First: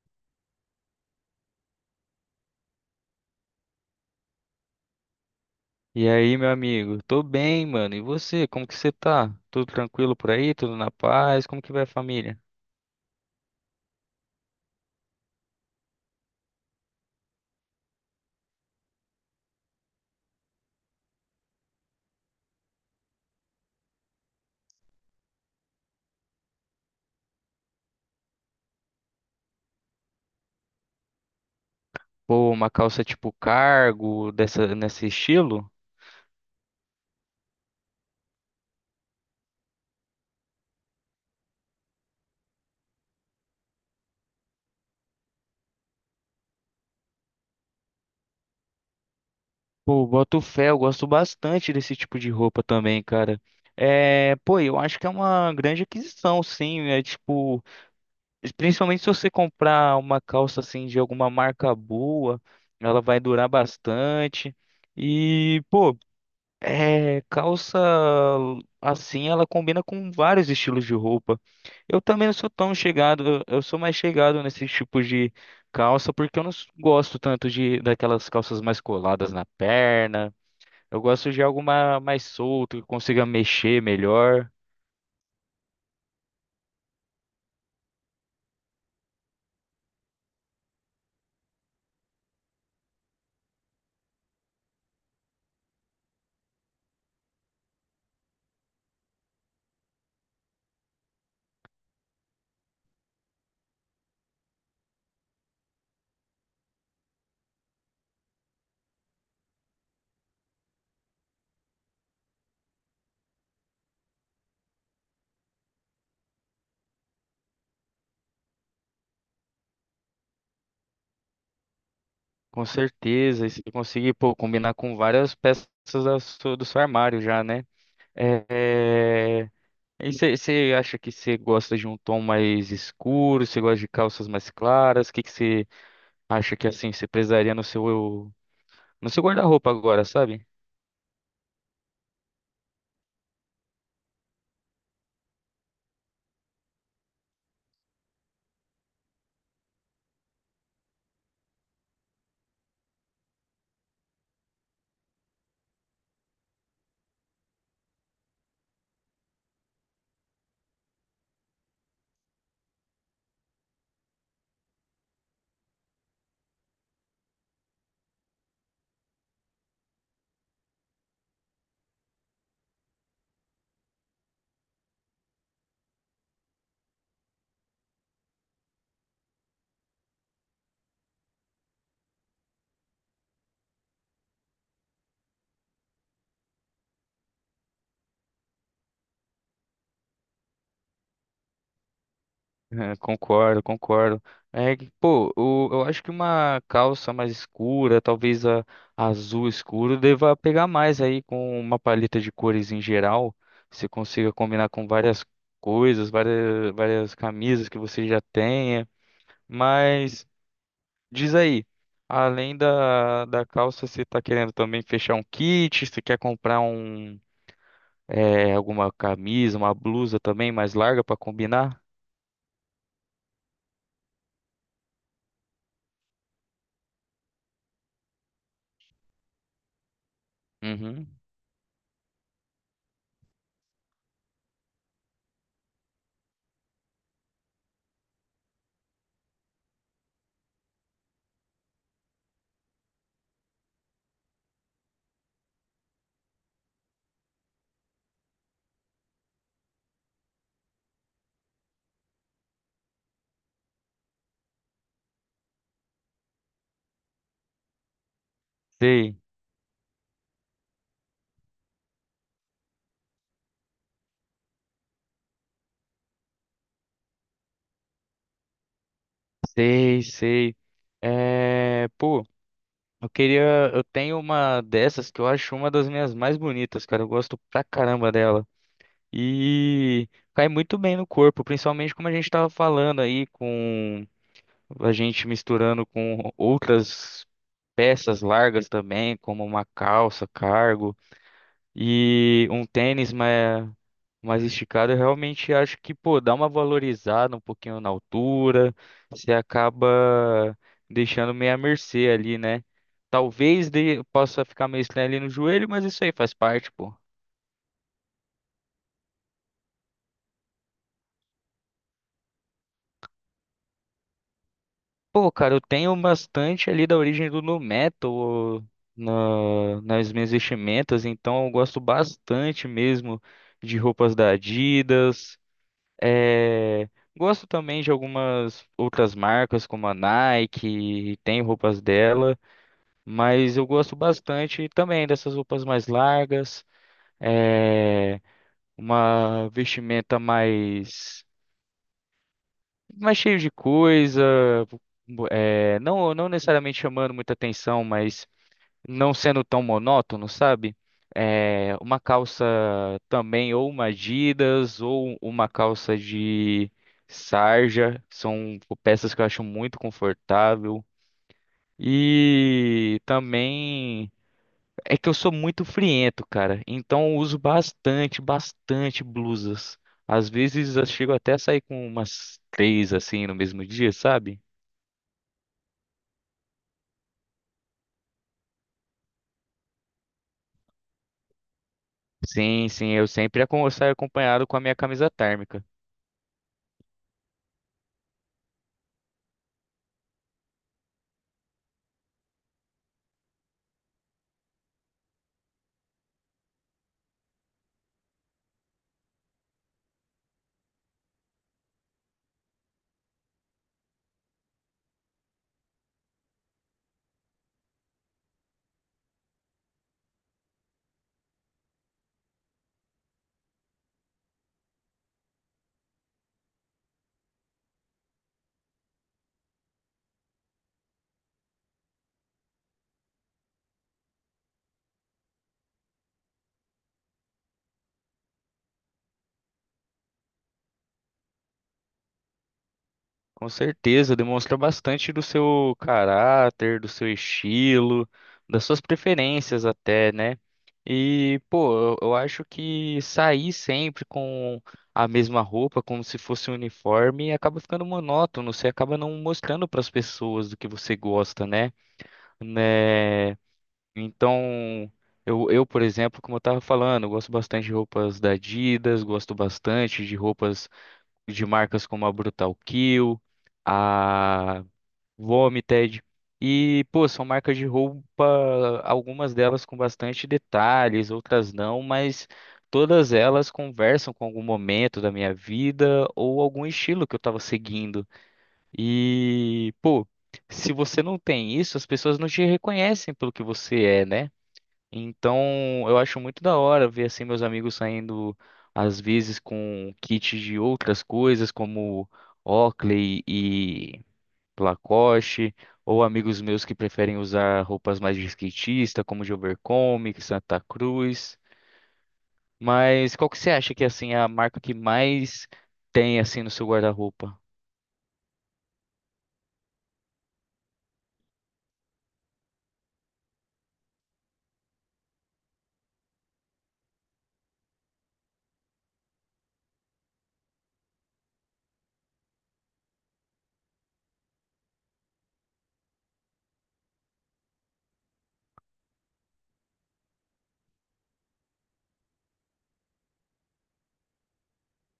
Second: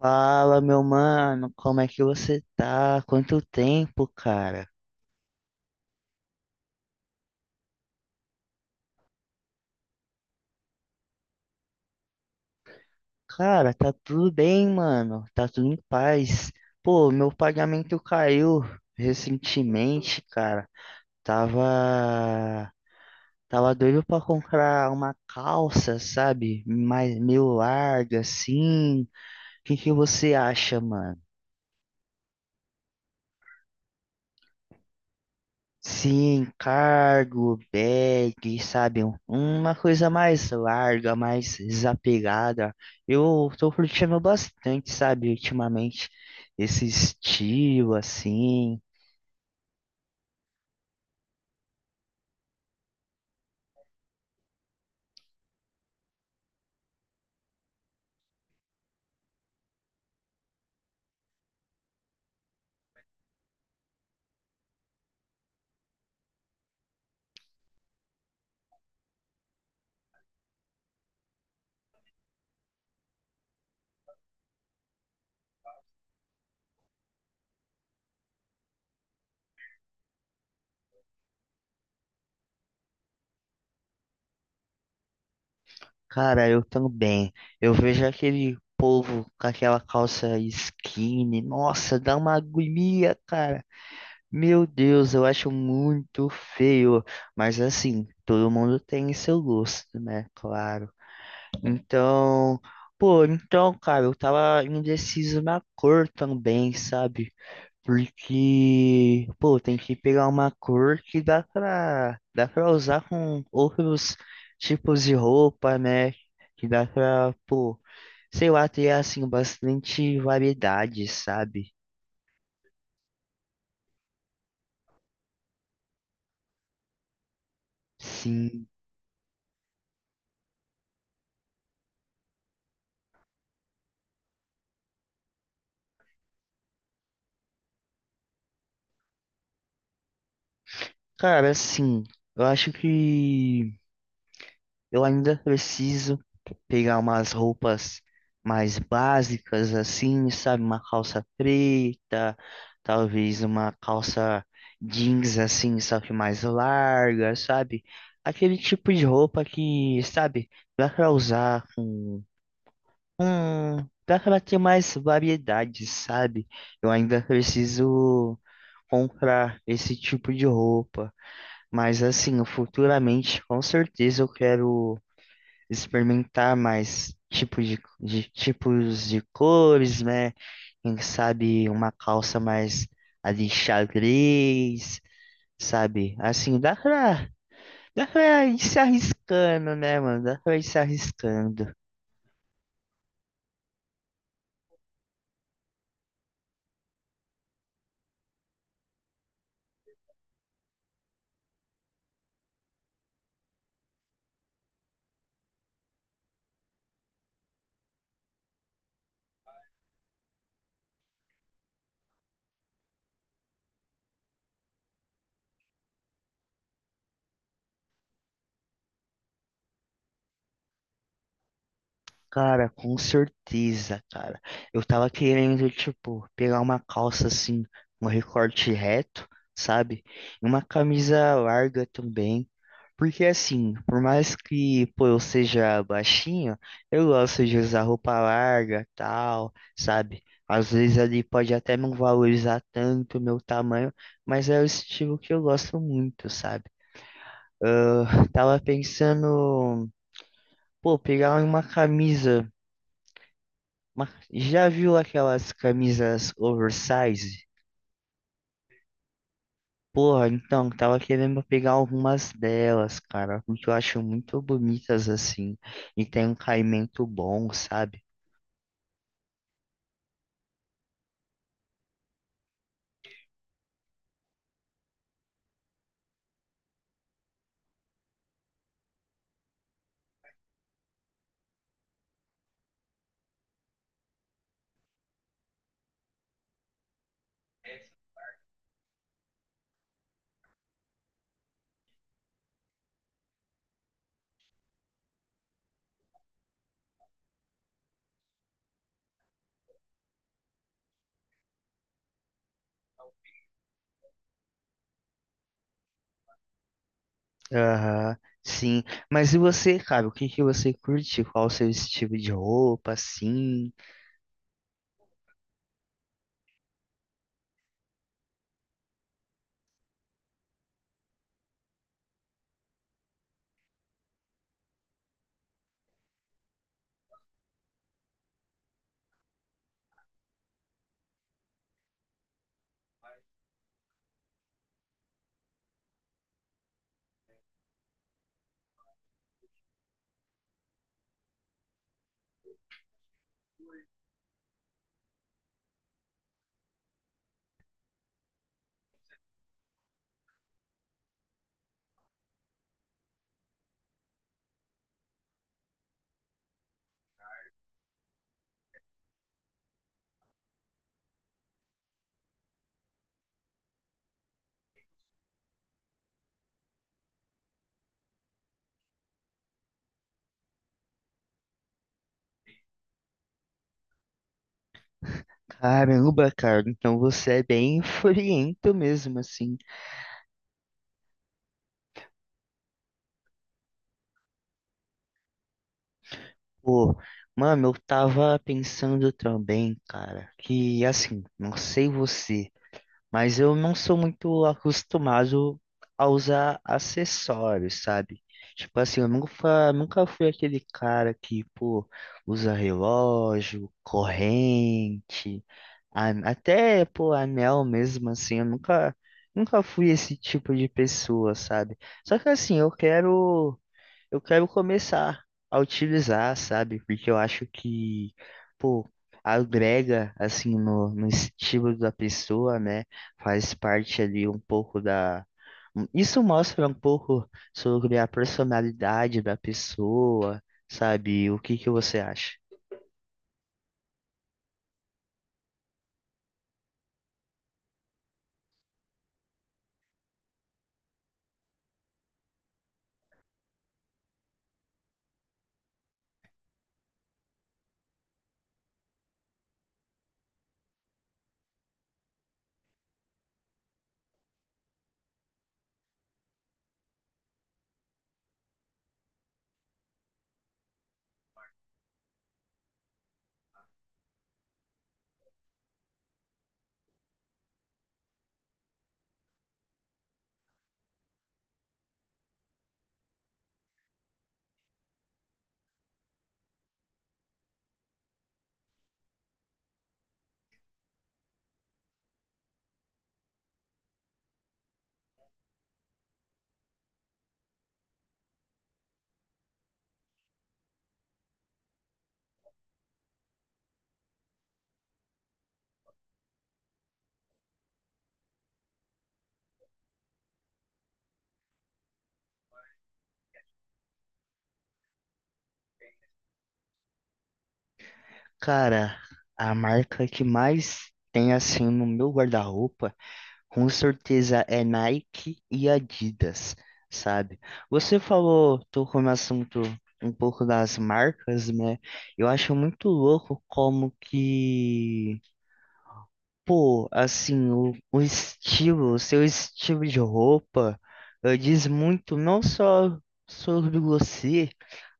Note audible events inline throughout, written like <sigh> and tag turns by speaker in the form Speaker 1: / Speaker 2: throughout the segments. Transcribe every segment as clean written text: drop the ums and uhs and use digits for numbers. Speaker 1: Fala, meu mano, como é que você tá? Quanto tempo, cara?
Speaker 2: E aí, meu amigo? Tô bem, mano. E você? Como que você tá? Tudo tranquilo por aí? Tudo na paz? Como que vai a família?
Speaker 1: Cara, tá tudo bem, mano. Tá tudo em paz. Pô, meu pagamento caiu recentemente, cara. Tava, tava doido pra comprar uma calça, sabe? Mais meio larga assim. O que que você acha, mano?
Speaker 2: Pô, uma calça tipo cargo, dessa, nesse estilo?
Speaker 1: Sim, cargo, bag, sabe? Uma coisa mais larga, mais desapegada. Eu tô curtindo bastante, sabe, ultimamente, esse estilo, assim.
Speaker 2: Pô, boto fé, eu gosto bastante desse tipo de roupa também, cara. É, pô, eu acho que é uma grande aquisição, sim. É tipo, principalmente se você comprar uma calça assim de alguma marca boa, ela vai durar bastante. E, pô. É, calça assim, ela combina com vários estilos de roupa. Eu também não sou tão chegado, eu sou mais chegado nesses tipos de calça porque eu não s- gosto tanto de daquelas calças mais coladas na perna. Eu gosto de algo mais solto, que consiga mexer melhor.
Speaker 1: Cara, eu também. Eu vejo aquele povo com aquela calça skinny. Nossa, dá uma agonia, cara. Meu Deus, eu acho muito feio. Mas assim, todo mundo tem seu gosto, né? Claro. Então, pô, então, cara, eu tava indeciso na cor também, sabe? Porque, pô, tem que pegar uma cor que dá pra usar com outros tipos de roupa, né? Que dá pra, pô, sei lá, ter, assim, bastante variedade, sabe?
Speaker 2: Com certeza, e se conseguir, pô, combinar com várias peças do seu armário já, né? É,
Speaker 1: Sim.
Speaker 2: é, E você acha que você gosta de um tom mais escuro? Você gosta de calças mais claras? O que que você acha que assim você precisaria no seu guarda-roupa agora, sabe? <laughs>
Speaker 1: Cara, assim, eu acho que. Eu ainda preciso pegar umas roupas mais básicas assim, sabe? Uma calça preta, talvez uma calça jeans assim, só que mais larga, sabe? Aquele tipo de roupa que, sabe, dá pra usar com... dá pra ter mais variedade, sabe? Eu ainda preciso comprar esse tipo de roupa, mas assim, futuramente, com certeza eu quero experimentar mais de tipos de cores, né? Quem sabe uma calça mais ali xadrez, sabe? Assim, dá pra ir se arriscando, né, mano? Dá pra ir se arriscando.
Speaker 2: É, concordo, concordo. É que, pô, eu acho que uma calça mais escura, talvez a azul escuro, deva pegar mais aí com uma paleta de cores em geral. Você consiga combinar com várias coisas, várias camisas que você já tenha. Mas. Diz aí, além da calça, você tá querendo também fechar um kit? Você quer comprar um, é, alguma camisa, uma blusa também mais larga pra combinar?
Speaker 1: Cara, com certeza, cara. Eu tava querendo, tipo, pegar uma calça assim, um recorte reto, sabe? E uma
Speaker 2: Uhum.
Speaker 1: camisa larga também. Porque assim, por mais que, pô, eu seja baixinho, eu gosto de usar roupa larga, tal, sabe? Às vezes ali pode até não valorizar tanto o meu tamanho, mas é o estilo que eu gosto muito, sabe? Ah, tava pensando, pô, pegar uma camisa. Mas já viu aquelas camisas oversize?
Speaker 2: Sei,
Speaker 1: Porra, então, tava querendo pegar algumas delas, cara, porque eu acho muito bonitas assim, e tem um caimento bom, sabe?
Speaker 2: sei, sei. É, pô, eu queria, eu tenho uma dessas que eu acho uma das minhas mais bonitas, cara. Eu gosto pra caramba dela. E cai muito bem no corpo, principalmente como a gente tava falando aí com a gente misturando com outras peças largas também, como uma calça, cargo e um tênis mais, mais esticado, eu realmente acho que, pô, dá uma valorizada um pouquinho na altura, você acaba deixando meio à mercê ali, né? Talvez de, possa ficar meio estranho ali no joelho, mas isso aí faz parte, pô.
Speaker 1: Aham, sim. Mas e você, cara, o que que você curte? Qual o seu estilo de roupa, assim?
Speaker 2: Pô, cara, eu tenho bastante ali da origem do nu metal nas minhas vestimentas, então eu gosto bastante mesmo de roupas da Adidas. eh, Gosto também de algumas outras marcas, como a Nike, tem roupas dela, mas eu gosto bastante também dessas roupas mais largas, eh, uma vestimenta mais. Mais cheio de coisa, é, não necessariamente chamando muita atenção, mas não sendo tão monótono, sabe? É, uma calça também, ou uma Adidas, ou uma calça de sarja, são peças que eu acho muito confortável. E também. É que eu sou muito friento, cara. Então eu uso bastante blusas. Às vezes eu chego até a sair com umas três assim no mesmo dia, sabe?
Speaker 1: Caramba, cara, então você é bem <laughs> friento mesmo, assim.
Speaker 2: Sim, sim, eu saio acompanhado com a minha camisa térmica.
Speaker 1: Pô, mano, eu tava pensando também, cara, que assim, não sei você. Mas eu não sou muito acostumado a usar acessórios, sabe? Tipo assim, eu nunca, nunca fui aquele cara que, pô, usa relógio, corrente, até, pô, anel mesmo, assim, eu nunca, nunca fui esse tipo de pessoa, sabe? Só que assim, eu quero começar a utilizar, sabe? Porque eu acho que, pô, agrega, assim, no estilo da pessoa, né? Faz parte ali um pouco da. Isso mostra um pouco sobre a personalidade da pessoa, sabe? O que que você acha?
Speaker 2: Com certeza, demonstra bastante do seu caráter, do seu estilo, das suas preferências até, né? E, pô, eu acho que sair sempre com a mesma roupa, como se fosse um uniforme, acaba ficando monótono, você acaba não mostrando para as pessoas do que você gosta, né? Né? Então, eu, por exemplo, como eu tava falando, eu gosto bastante de roupas da Adidas, gosto bastante de roupas de marcas como a Brutal Kill, a Vomited. E, pô, são marcas de roupa, algumas delas com bastante detalhes, outras não, mas todas elas conversam com algum momento da minha vida ou algum estilo que eu estava seguindo. E, pô, se você não tem isso, as pessoas não te reconhecem pelo que você é, né? Então, eu acho muito da hora ver assim meus amigos saindo às vezes com kits de outras coisas, como Oakley e Lacoste, ou amigos meus que preferem usar roupas mais de skatista, como de Overcomic, Santa Cruz. Mas qual que você acha que assim é a marca que mais tem assim no seu guarda-roupa?
Speaker 1: Cara, a marca que mais tem, assim, no meu guarda-roupa. Com certeza é Nike e Adidas, sabe? Você falou, tocou no assunto um pouco das marcas, né? Eu acho muito louco como que, pô, assim, o estilo, o seu estilo de roupa, diz muito não só sobre você,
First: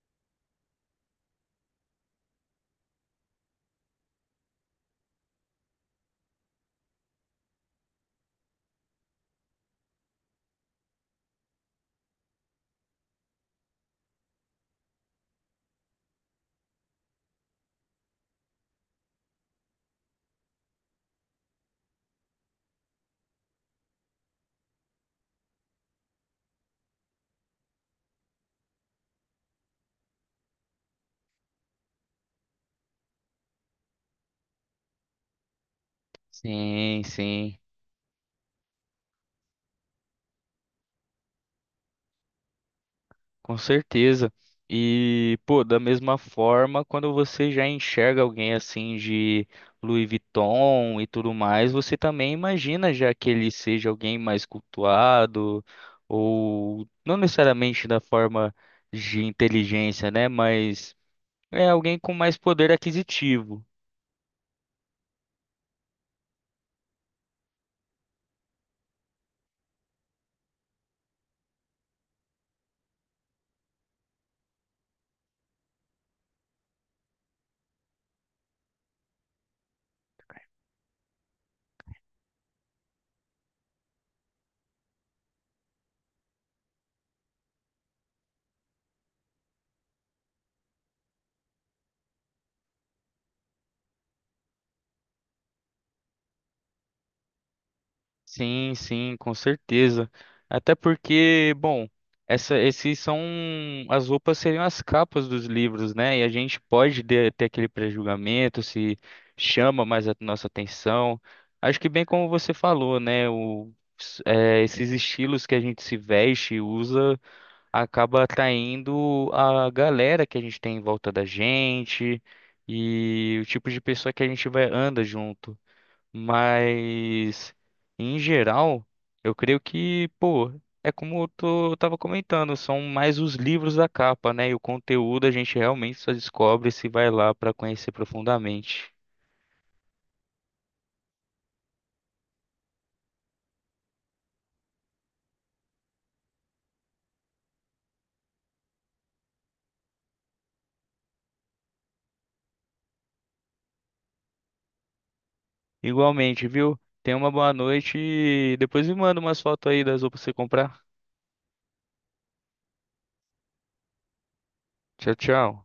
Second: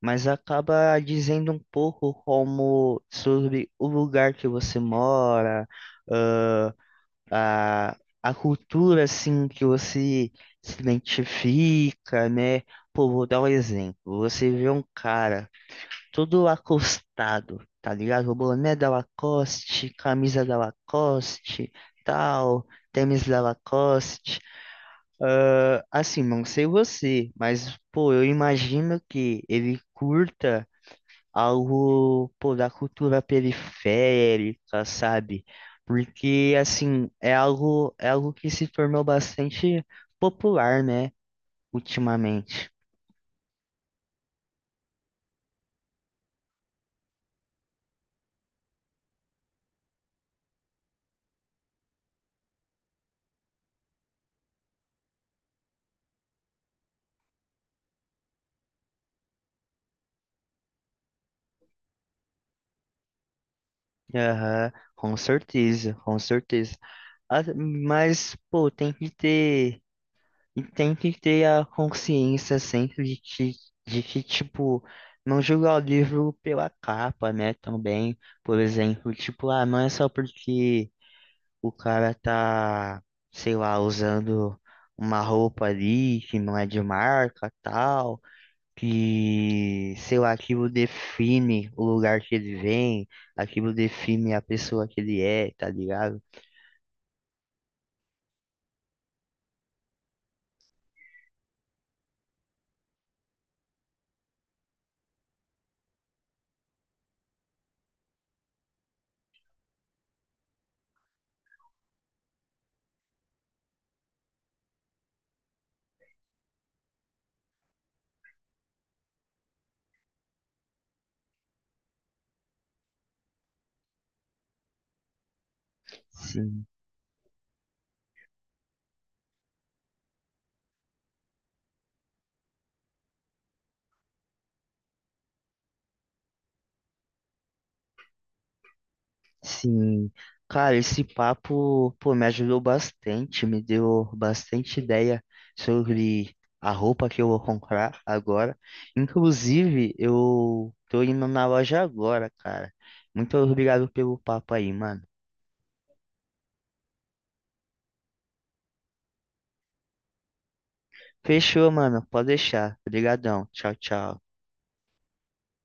Speaker 1: mas acaba dizendo um pouco como sobre o lugar que você mora a, a cultura assim que você se identifica, né? Pô, vou dar um exemplo. Você vê um cara todo acostado, tá ligado? O boné da Lacoste, camisa da Lacoste, tal, tênis da Lacoste. Ah, assim, não sei você, mas pô, eu imagino que ele curta algo, pô, da cultura periférica, sabe? Porque,
Speaker 2: Sim,
Speaker 1: assim,
Speaker 2: sim.
Speaker 1: é algo que se tornou bastante popular, né, ultimamente.
Speaker 2: Com certeza. E, pô, da mesma forma, quando você já enxerga alguém assim de Louis Vuitton e tudo mais, você também imagina já que ele seja alguém mais cultuado, ou não necessariamente da forma de inteligência, né? Mas é alguém com mais poder aquisitivo.
Speaker 1: Aham, com certeza, com certeza. Ah, mas, pô, e tem que ter a consciência sempre de que, tipo, não julgar o livro pela capa, né, também, por exemplo, tipo, ah, não é só porque o cara tá, sei lá, usando uma roupa ali que não é de marca, tal, que, sei lá, aquilo define o lugar que ele vem, aquilo define a pessoa que ele é, tá ligado?
Speaker 2: Sim, sim, com certeza. Até porque, bom, esses são as roupas seriam as capas dos livros, né? E a gente ter aquele pré-julgamento se chama mais a nossa atenção. Acho que bem como você falou, né? Esses estilos que a gente se veste e usa acaba atraindo a galera que a gente tem em volta da gente e o tipo de pessoa que a gente vai anda junto.
Speaker 1: Sim.
Speaker 2: Mas, em geral, eu creio que, pô, é como eu tava comentando, são mais os livros da capa, né? E o conteúdo a gente realmente só descobre se vai lá pra conhecer profundamente.
Speaker 1: Sim, cara, esse papo, pô, me ajudou bastante, me deu bastante ideia sobre a roupa que eu vou comprar agora. Inclusive, eu tô indo na loja agora, cara. Muito obrigado pelo papo aí, mano.
Speaker 2: Igualmente, viu? Tenha uma boa noite e depois me manda umas fotos aí das roupas pra você comprar.
Speaker 1: Fechou, mano. Pode deixar. Obrigadão. Tchau, tchau.
Speaker 2: Tchau, tchau.